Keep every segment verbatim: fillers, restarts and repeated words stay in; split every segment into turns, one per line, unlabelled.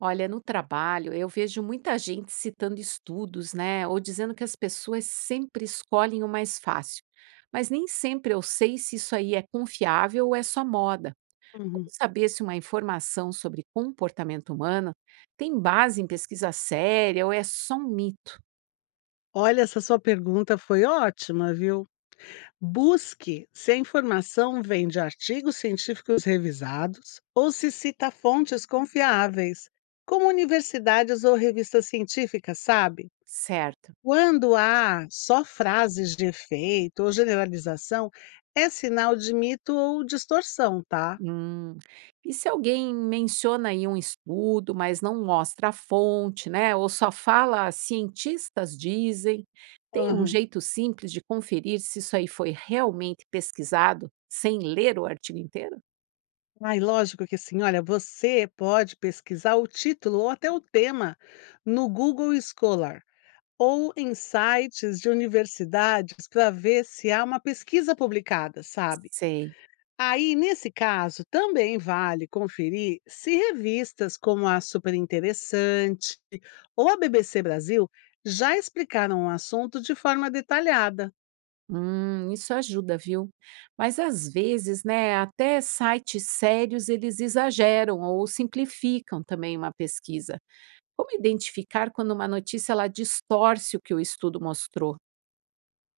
Olha, no trabalho, eu vejo muita gente citando estudos, né? Ou dizendo que as pessoas sempre escolhem o mais fácil. Mas nem sempre eu sei se isso aí é confiável ou é só moda. Como
Uhum.
saber se uma informação sobre comportamento humano tem base em pesquisa séria ou é só um mito,
Olha, essa sua pergunta foi ótima, viu? Busque se a informação vem de artigos científicos revisados ou se cita fontes confiáveis, como universidades ou revistas científicas, sabe?
certo?
Quando há só frases de efeito ou generalização, é sinal de mito ou distorção, tá?
Hum. E se alguém menciona aí um estudo, mas não mostra a fonte, né? Ou só fala cientistas dizem, tem um
Aham.
jeito simples de conferir se isso aí foi realmente pesquisado sem ler o artigo inteiro?
Ai, lógico que sim. Olha, você pode pesquisar o título ou até o tema no Google Scholar ou em sites de universidades para ver se há uma pesquisa publicada, sabe?
Sei.
Aí, nesse caso, também vale conferir se revistas como a Super Interessante ou a B B C Brasil já explicaram o assunto de forma detalhada.
Hum, isso ajuda, viu? Mas às vezes, né, até sites sérios eles exageram ou simplificam também uma pesquisa. Como identificar quando uma notícia ela distorce o que o estudo mostrou?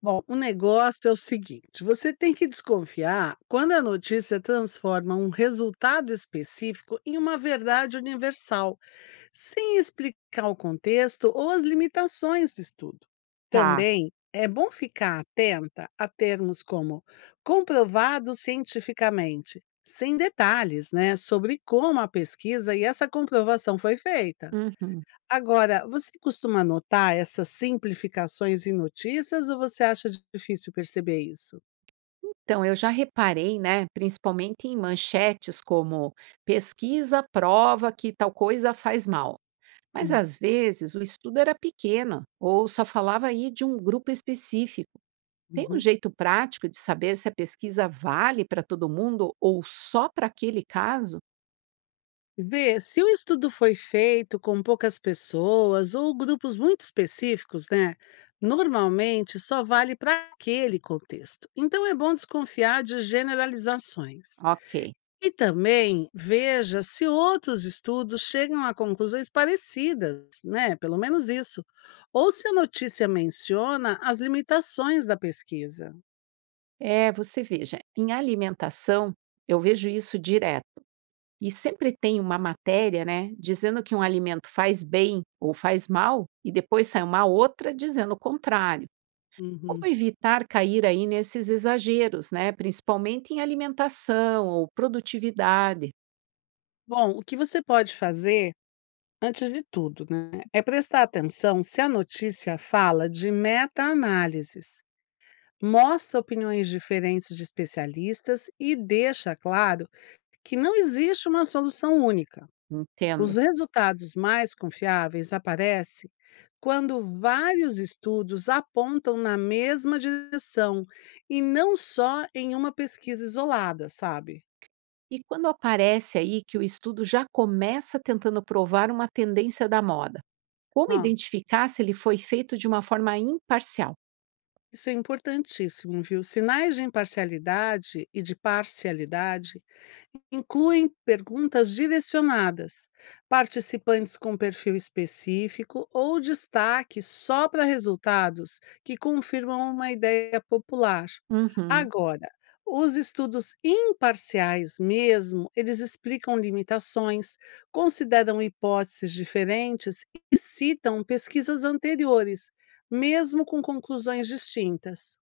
Bom, o negócio é o seguinte: você tem que desconfiar quando a notícia transforma um resultado específico em uma verdade universal, sem explicar o contexto ou as limitações do estudo.
Tá.
Também é bom ficar atenta a termos como comprovado cientificamente, sem detalhes, né, sobre como a pesquisa e essa comprovação foi feita.
Uhum.
Agora, você costuma notar essas simplificações em notícias ou você acha difícil perceber isso?
Então, eu já reparei, né, principalmente em manchetes como pesquisa prova que tal coisa faz mal. Mas
Hum.
às vezes o estudo era pequeno ou só falava aí de um grupo específico. Tem um
Uhum.
jeito prático de saber se a pesquisa vale para todo mundo ou só para aquele caso?
Vê, se o estudo foi feito com poucas pessoas ou grupos muito específicos, né? Normalmente só vale para aquele contexto. Então é bom desconfiar de generalizações.
Ok.
E também veja se outros estudos chegam a conclusões parecidas, né? Pelo menos isso. Ou se a notícia menciona as limitações da pesquisa.
É, você veja, em alimentação, eu vejo isso direto. E sempre tem uma matéria, né, dizendo que um alimento faz bem ou faz mal, e depois sai uma outra dizendo o contrário.
Uhum.
Como evitar cair aí nesses exageros, né? Principalmente em alimentação ou produtividade,
Bom, o que você pode fazer, antes de tudo, né, é prestar atenção se a notícia fala de meta-análises, mostra opiniões diferentes de especialistas e deixa claro que não existe uma solução única.
entendo.
Os resultados mais confiáveis aparecem quando vários estudos apontam na mesma direção e não só em uma pesquisa isolada, sabe?
E quando aparece aí que o estudo já começa tentando provar uma tendência da moda? Como
Hã,
identificar se ele foi feito de uma forma imparcial?
isso é importantíssimo, viu? Sinais de imparcialidade e de parcialidade incluem perguntas direcionadas, participantes com perfil específico ou destaque só para resultados que confirmam uma ideia popular.
Uhum.
Agora, os estudos imparciais mesmo, eles explicam limitações, consideram hipóteses diferentes e citam pesquisas anteriores, mesmo com conclusões distintas.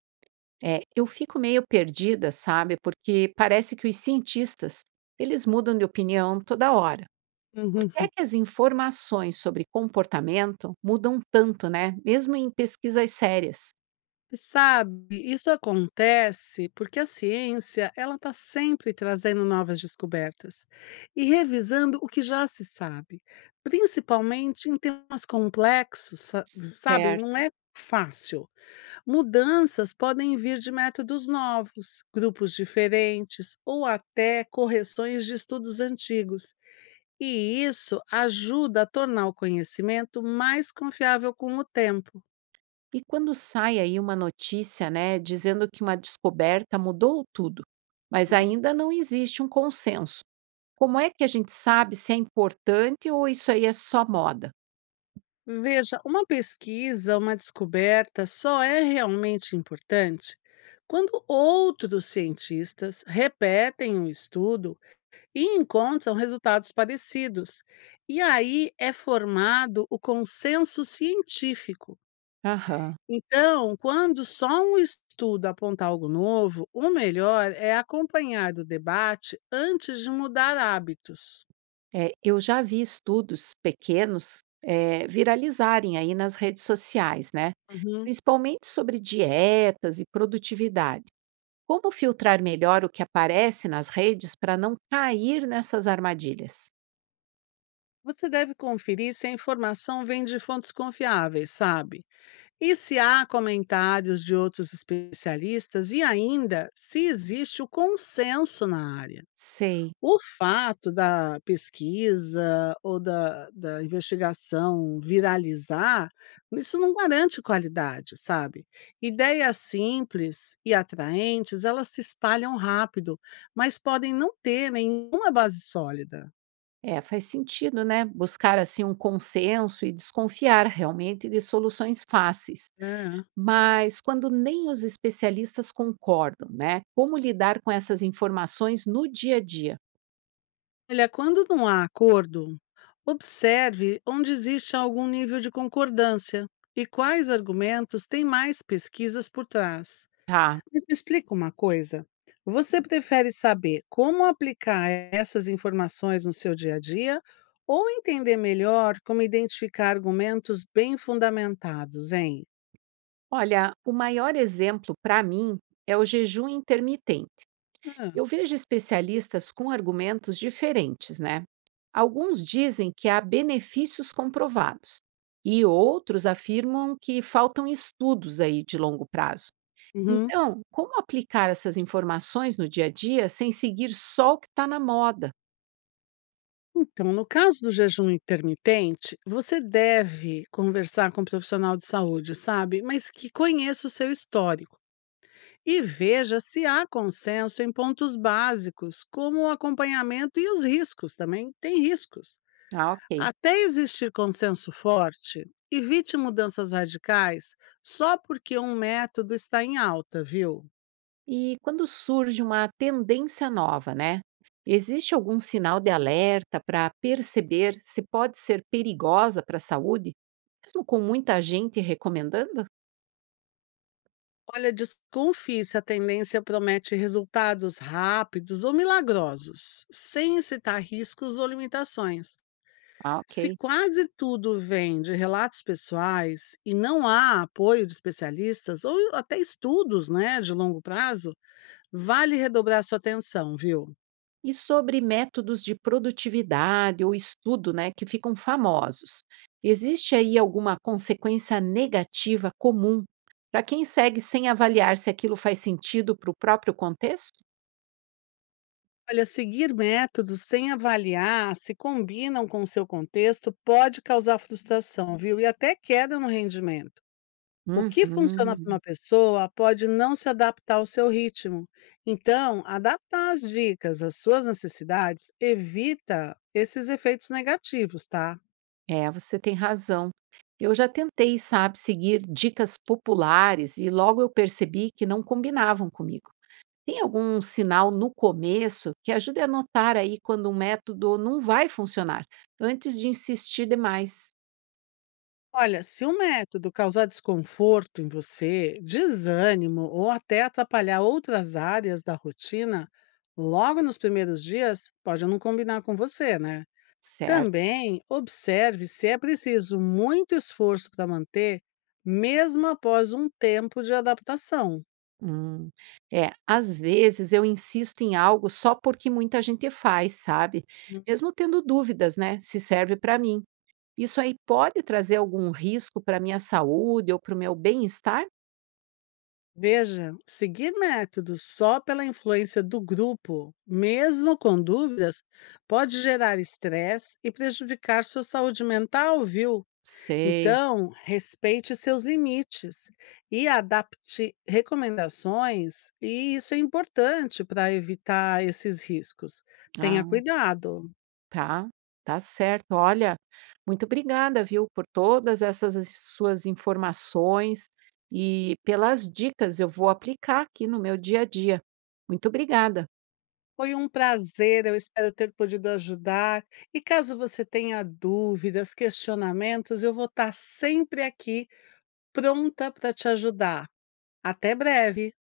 É, eu fico meio perdida, sabe? Porque parece que os cientistas, eles mudam de opinião toda hora. Por que é que as informações sobre comportamento mudam tanto, né? Mesmo em pesquisas sérias.
Sabe, isso acontece porque a ciência ela está sempre trazendo novas descobertas e revisando o que já se sabe, principalmente em temas complexos, sa- sabe? Não
Certo.
é fácil. Mudanças podem vir de métodos novos, grupos diferentes ou até correções de estudos antigos. E isso ajuda a tornar o conhecimento mais confiável com o tempo.
E quando sai aí uma notícia, né, dizendo que uma descoberta mudou tudo, mas ainda não existe um consenso. Como é que a gente sabe se é importante ou isso aí é só moda?
Veja, uma pesquisa, uma descoberta só é realmente importante quando outros cientistas repetem o estudo e encontram resultados parecidos. E aí é formado o consenso científico.
Aham.
Então, quando só um estudo aponta algo novo, o melhor é acompanhar o debate antes de mudar hábitos.
É, eu já vi estudos pequenos, eh, viralizarem aí nas redes sociais, né?
Uhum.
Principalmente sobre dietas e produtividade. Como filtrar melhor o que aparece nas redes para não cair nessas armadilhas?
Você deve conferir se a informação vem de fontes confiáveis, sabe? E se há comentários de outros especialistas e ainda se existe o consenso na área.
Sei.
O fato da pesquisa ou da, da investigação viralizar, isso não garante qualidade, sabe? Ideias simples e atraentes, elas se espalham rápido, mas podem não ter nenhuma base sólida.
É, faz sentido, né? Buscar assim um consenso e desconfiar realmente de soluções fáceis.
É.
Mas quando nem os especialistas concordam, né? Como lidar com essas informações no dia a dia?
Olha, quando não há acordo, observe onde existe algum nível de concordância e quais argumentos têm mais pesquisas por trás.
Tá.
Mas me explica uma coisa: você prefere saber como aplicar essas informações no seu dia a dia ou entender melhor como identificar argumentos bem fundamentados, hein?
Olha, o maior exemplo para mim é o jejum intermitente.
Ah,
Eu vejo especialistas com argumentos diferentes, né? Alguns dizem que há benefícios comprovados e outros afirmam que faltam estudos aí de longo prazo.
uhum.
Então, como aplicar essas informações no dia a dia sem seguir só o que está na moda?
Então, no caso do jejum intermitente, você deve conversar com um profissional de saúde, sabe? Mas que conheça o seu histórico. E veja se há consenso em pontos básicos, como o acompanhamento e os riscos também. Tem riscos.
Ah, ok.
Até existir consenso forte, evite mudanças radicais só porque um método está em alta, viu?
E quando surge uma tendência nova, né? Existe algum sinal de alerta para perceber se pode ser perigosa para a saúde, mesmo com muita gente recomendando?
Olha, desconfie se a tendência promete resultados rápidos ou milagrosos, sem citar riscos ou limitações.
Ah,
Se
ok.
quase tudo vem de relatos pessoais e não há apoio de especialistas ou até estudos, né, de longo prazo, vale redobrar sua atenção, viu?
E sobre métodos de produtividade ou estudo, né, que ficam famosos. Existe aí alguma consequência negativa comum para quem segue sem avaliar se aquilo faz sentido para o próprio contexto?
Olha, seguir métodos sem avaliar se combinam com o seu contexto pode causar frustração, viu? E até queda no rendimento. O que funciona para
Uhum.
uma pessoa pode não se adaptar ao seu ritmo. Então, adaptar as dicas às suas necessidades evita esses efeitos negativos, tá?
É, você tem razão. Eu já tentei, sabe, seguir dicas populares e logo eu percebi que não combinavam comigo. Tem algum sinal no começo que ajude a notar aí quando um método não vai funcionar, antes de insistir demais,
Olha, se o método causar desconforto em você, desânimo ou até atrapalhar outras áreas da rotina, logo nos primeiros dias, pode não combinar com você, né?
certo?
Também observe se é preciso muito esforço para manter, mesmo após um tempo de adaptação.
Hum. É, às vezes eu insisto em algo só porque muita gente faz, sabe?
Hum.
Mesmo tendo dúvidas, né, se serve para mim. Isso aí pode trazer algum risco para minha saúde ou para o meu bem-estar?
Veja, seguir métodos só pela influência do grupo, mesmo com dúvidas, pode gerar estresse e prejudicar sua saúde mental, viu?
Sei.
Então, respeite seus limites e adapte recomendações, e isso é importante para evitar esses riscos. Tenha
Ah,
cuidado.
tá. Tá certo. Olha, muito obrigada, viu, por todas essas as suas informações e pelas dicas. Eu vou aplicar aqui no meu dia a dia. Muito obrigada.
Foi um prazer, eu espero ter podido ajudar. E caso você tenha dúvidas, questionamentos, eu vou estar sempre aqui pronta para te ajudar. Até breve!